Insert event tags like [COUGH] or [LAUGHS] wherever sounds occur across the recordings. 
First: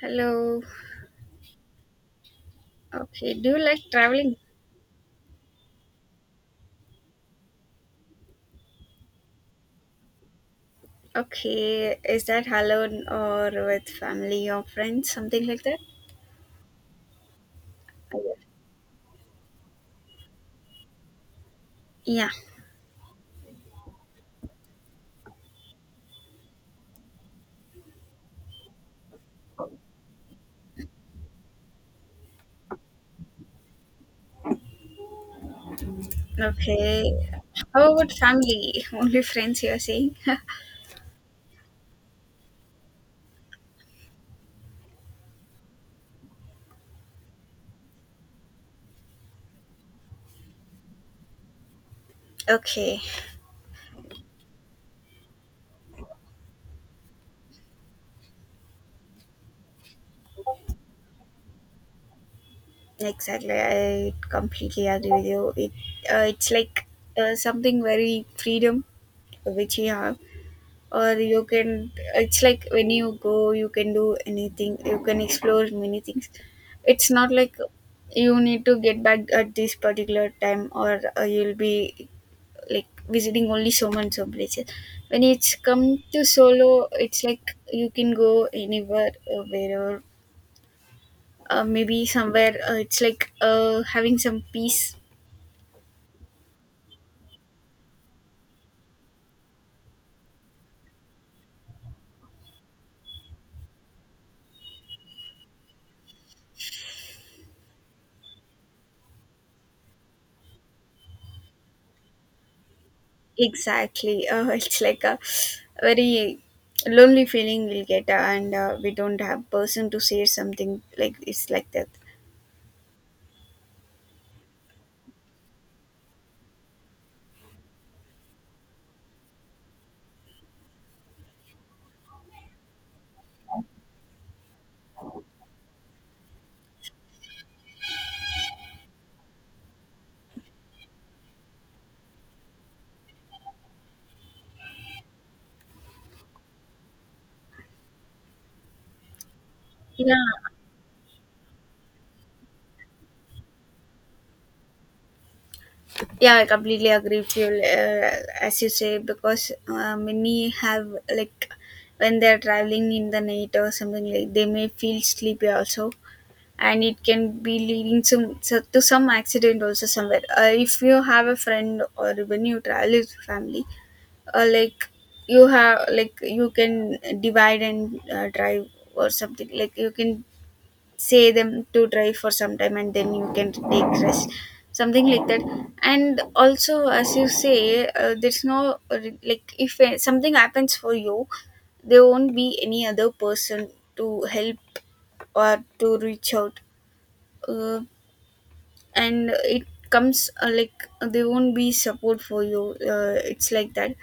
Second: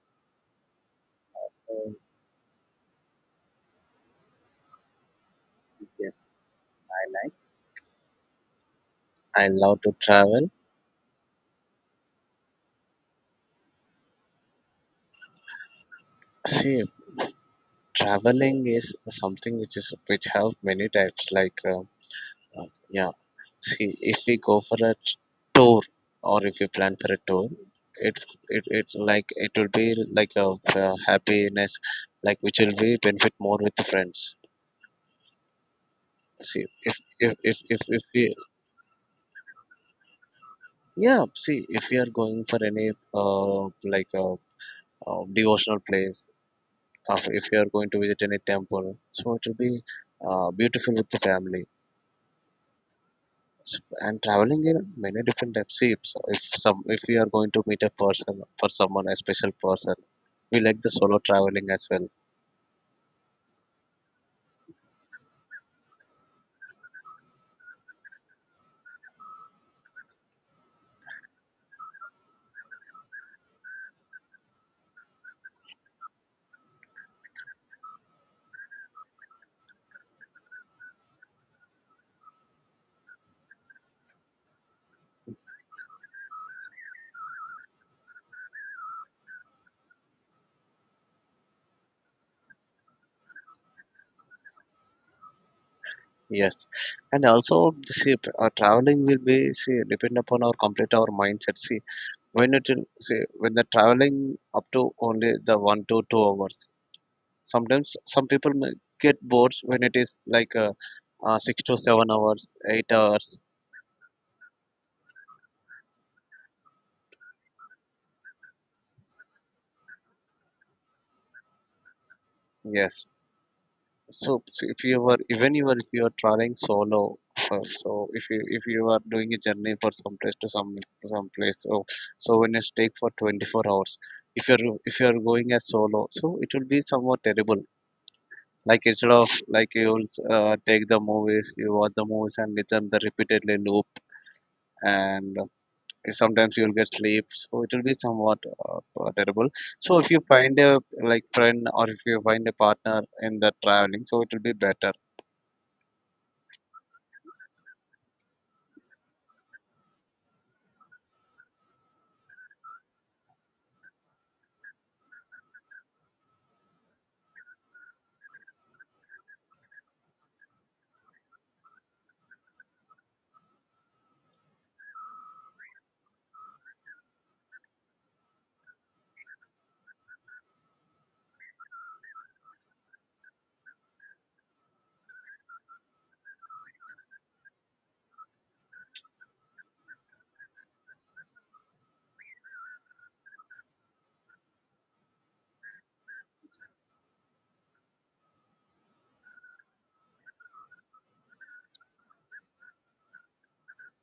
Hello. Um, Okay. Do you like traveling? yes, I like. I love to travel. Okay. Is that alone or with family or friends? Something like that? See, traveling is something which have many types. Like, Yeah. Yeah. See, if we go for a tour, or if we plan for a tour, it it will be like happiness, like which will be benefit more with the friends. See, if Okay. if if if How if about we family? [LAUGHS] Only friends you are saying? yeah. See, if we are going for any like a devotional place. If you are going to visit any temple, so it will be beautiful with the family. [LAUGHS] Okay. S- And traveling in many different types. See, If, so- if some if we are going to meet a person for someone, a special person, we like the solo traveling as well. Exactly. I completely agree with you. It's like something very freedom which you have. Or you can It's like when you go, you can do anything. You can explore many things. It's not like you need to get back at this particular time, or you'll be like visiting only so many places. When it's come to solo, it's like you can go anywhere, wherever. Maybe somewhere, it's like having some peace. Yes, and also the see, traveling will be, see, depend upon our mindset. See, when it will see when the traveling up to only the 1 to 2 hours. Sometimes some people may get bored when it is like 6 to 7 hours, 8 hours. Exactly. [LAUGHS] It's like a very lonely feeling we'll get, and we don't have person to say something like it's like that. Yes. So, so if you were even you were if you are traveling solo, so, if you are doing a journey for some place to some place, so so when you take for 24 hours, if you're going as solo, so it will be somewhat terrible. Like, instead of like you will take the movies, you watch the movies and listen the repeatedly loop, and sometimes you will get sleep. So it will be somewhat terrible. So if Yeah, you find a like friend, or if you find a partner in the traveling, so it will be better. yeah, I completely agree with you. As you say, because many have like when they're traveling in the night or something, like they may feel sleepy also, and it can be leading to some accident also somewhere. If you have a friend or when you travel with family, like you have like you can divide and drive, or something, like you can say them to drive for some time and then you can take rest, something like that. And also as you say, there's no like if something happens for you, there won't be any other person to help or to reach out, uh, and it comes like there won't be support for you, it's like that.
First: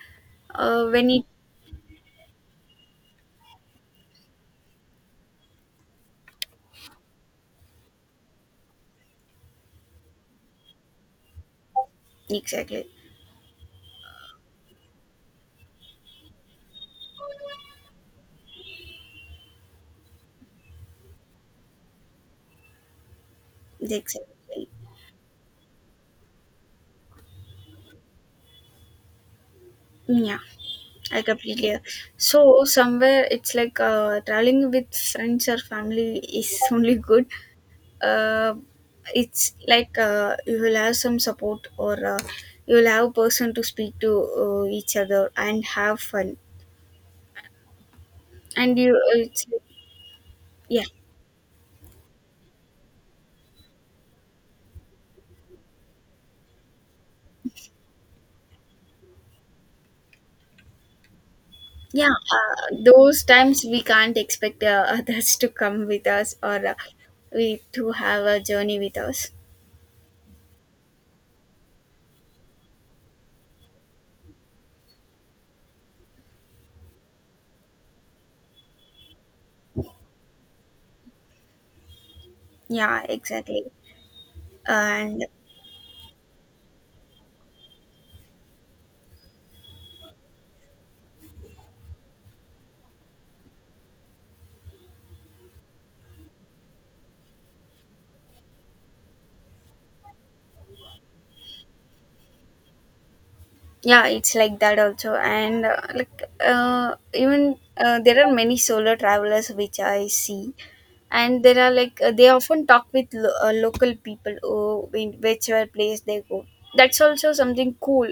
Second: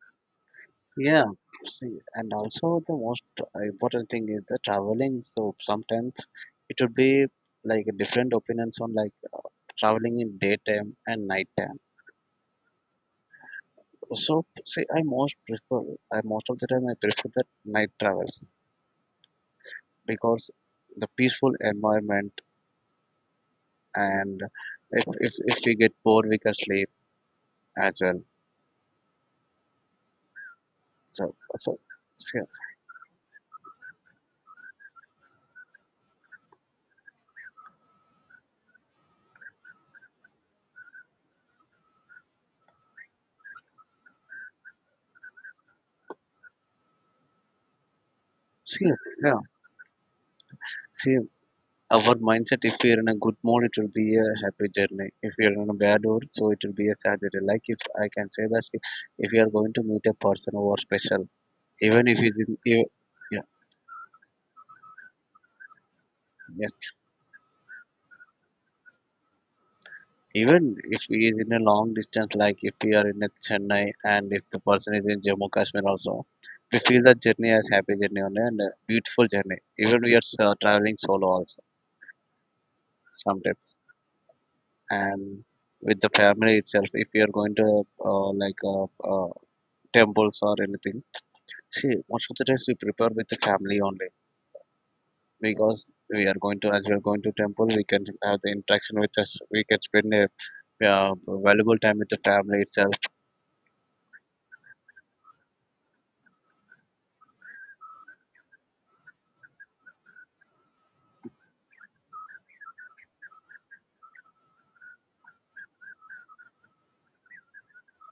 When it — Yeah, see, and also the most important thing is the traveling. So sometimes it would be like different opinions on like traveling in daytime and nighttime. exactly. So see, I most of the time I prefer the night travels, because the peaceful environment. And Exactly. if we get bored we can sleep as well. Yeah, I So completely. so So see, somewhere it's like traveling with friends or family is [LAUGHS] only good. Uh, it's like you will have some support, or you will have a person to speak to each other and have fun. And see you, yeah. it's like, yeah, See, our mindset, if we're in a good mood it will be a happy journey, if you're in a bad mood so it will be a sad journey, like if I can say that. See, if you are going to meet a person who are special, even yeah. if he's in you Those yeah times we can't expect [LAUGHS] others to come with us, or yes, we to have a journey with us. even if he is in a long distance, like if we are in a Chennai and if the person is in Jammu Kashmir also, we feel that journey as happy journey only and a beautiful journey, even we are traveling solo also Yeah, exactly. sometimes. And And with the family itself, if you are going to uh, like uh, uh, temples or anything. See, most of the times we prepare with the family only, because we are going to as we are going to temple, we can have the interaction with us. We can spend a valuable time with the family itself. yeah, it's like that also. And like, even there are many solo travelers which I see. And there are like they often talk with local people who in whichever place they go. That's also something cool.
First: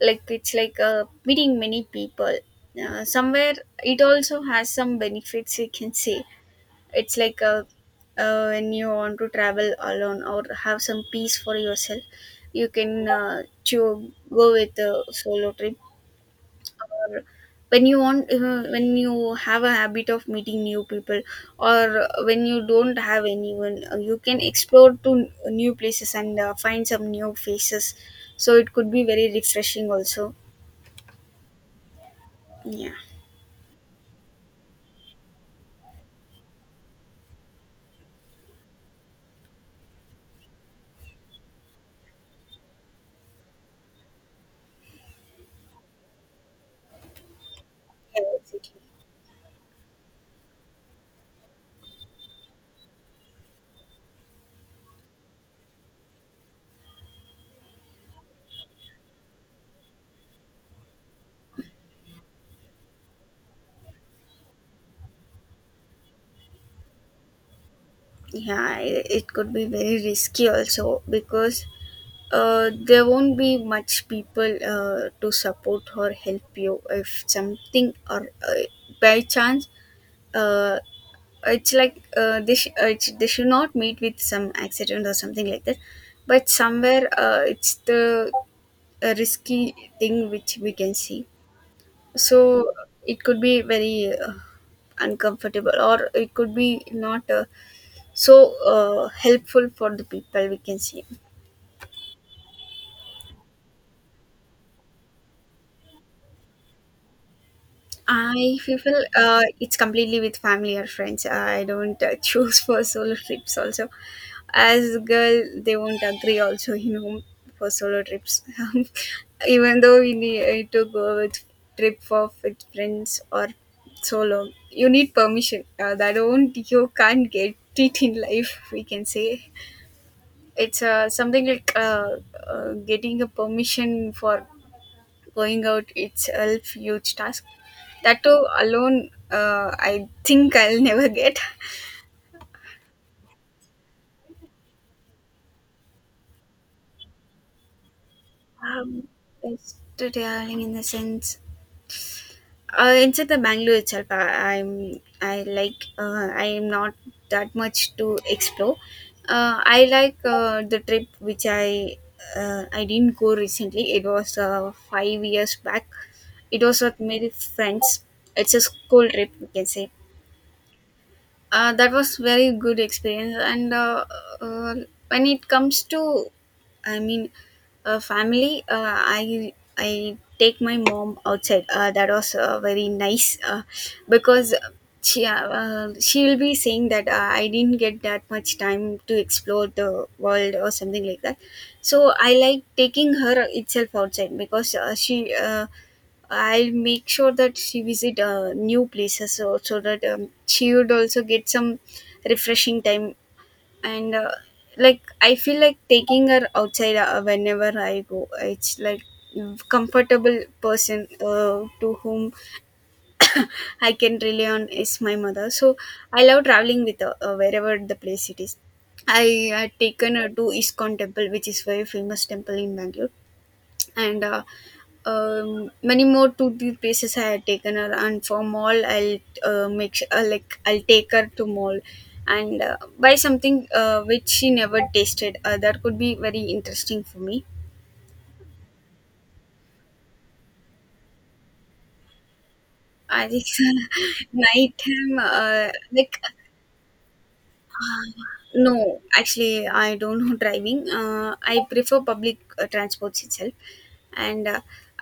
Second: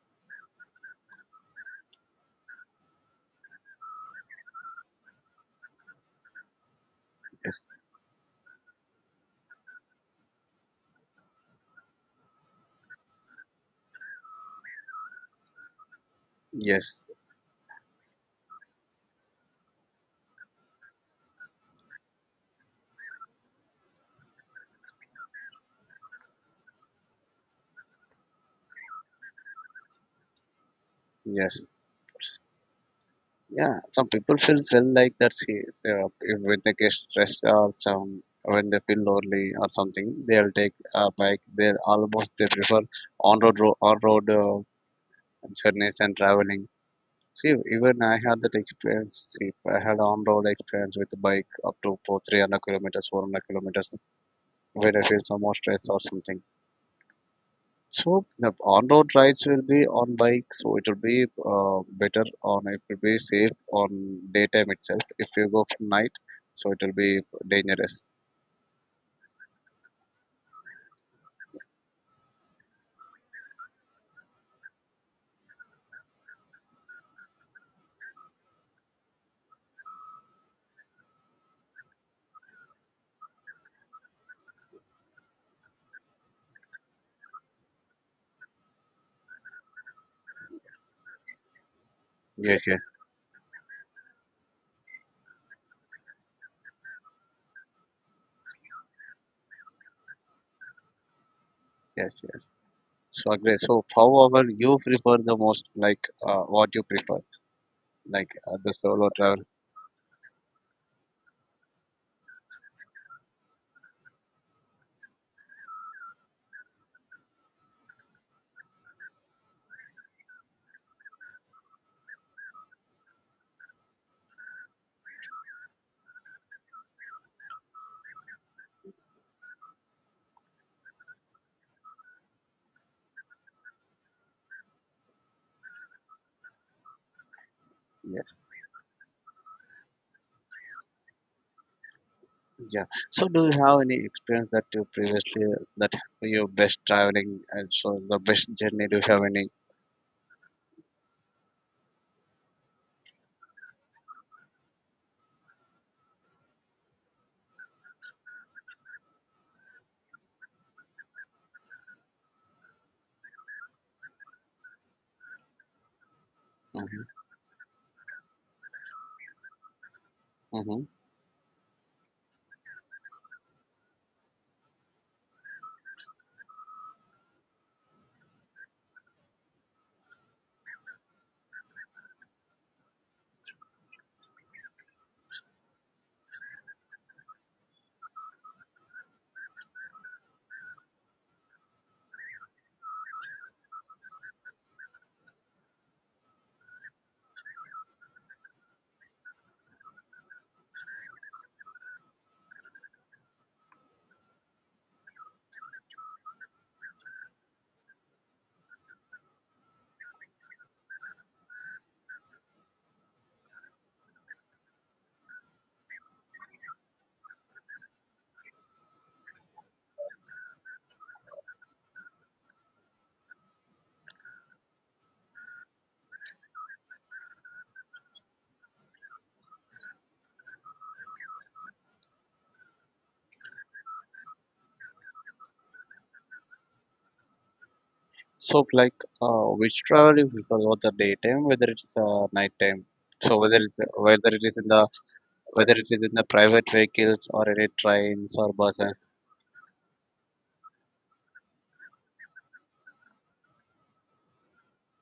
Like, it's like meeting many people somewhere. It also has some benefits, you can say. It's like Yes, a, when you want to travel alone or have some peace for yourself, you can go with a solo trip. yes, Or when you want, when you have a habit of meeting new people, or when you don't have anyone, you can explore to new places and find some new faces. So it could be very refreshing also. yes. Yeah. Yeah, some people feel like that. See, they are- if- when they get stressed, or some when they feel lonely or something, they'll take a bike. They almost they prefer on road, on road journeys and traveling. See, even I Yeah, had that exactly. experience. See, I had on-road experience with the bike up to four, 300 kilometers, 400 kilometers, when I feel some more stress or something. So the on-road rides will be on bike, so it will be better on it will be safe on daytime itself. If you go from night, so it will be dangerous. Yeah, it could be very risky also, because there won't be much people to support or help you if something, or by chance, uh, it's like they, it's, they should not meet with some accident or something like that. But somewhere it's the risky thing which we can see. So Yes, yes, it could be very uncomfortable, or it could be not so helpful for the people, we can see. yes, yes. So agree. So however you prefer the most, like what you prefer, like I the feel solo travel. it's completely with family or friends. I don't [LAUGHS] choose for solo trips also. As a girl, they won't agree also, you know, for solo trips. [LAUGHS] Even though we need to go with trip for with friends or solo, you need permission. That won't — you can't get it in life, we can say. It's something like getting a permission for going out itself huge task, that too Yes. alone. I think I'll [LAUGHS] never get. Yeah. So, do you have any experience that you previously that your best traveling, and so the best journey? Do you um, have any? it's tiring in the sense, inside the Bangalore itself, i'm I like I am not that much to explore. I like the trip which I — I didn't go recently. It was 5 years back. It was with my Mm-hmm. friends. It's a school trip, we can say. Hmm. That was very good experience. And uh, when it comes to, I mean, family, I take my mom outside. That was very nice, because she will be saying that I didn't get that much time to explore the world or something like that. So I like taking her itself outside, because she I'll make sure that she visit new places, so that she would also get some refreshing time. And like, I feel like taking her outside whenever I go. It's like comfortable person to whom [COUGHS] I can rely on is my mother, so I love traveling with her, wherever the place it is. I had taken her to Iskon temple, which is very famous temple in Bangalore. And many more to the places I had taken her. And for mall, I'll like, I'll take her to mall and buy something which she never tasted. That could be very interesting for me. So, like, which travel you prefer, whether daytime, whether it's nighttime? I So, think whether it's [LAUGHS] whether it is in night the time, whether it is in like. the private vehicles or any Uh, trains or No, buses. actually, I don't know [LAUGHS] driving. I prefer public transports itself. And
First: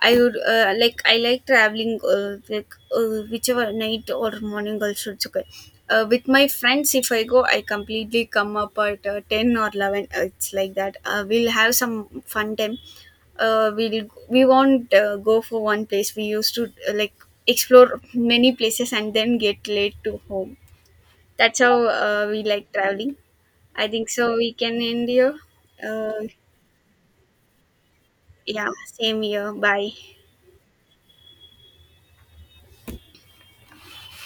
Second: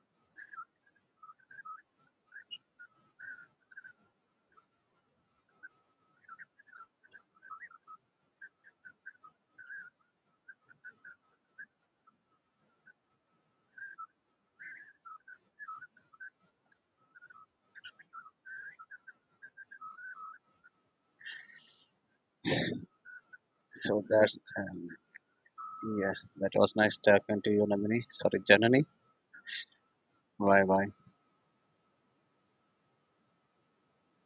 I would like, I like traveling like whichever night or morning, also it's okay. With my friends, if I go, I completely come up at 10 or 11. It's like that. We'll have some fun time. We'll — we won't go for one place. We used to like explore many places and then get late to home. That's how we like traveling. I So think so, that's we can end here. Uh, yes, that was nice talking to you, Nandini. Sorry, yeah, Janani. same here. Bye. Bye bye.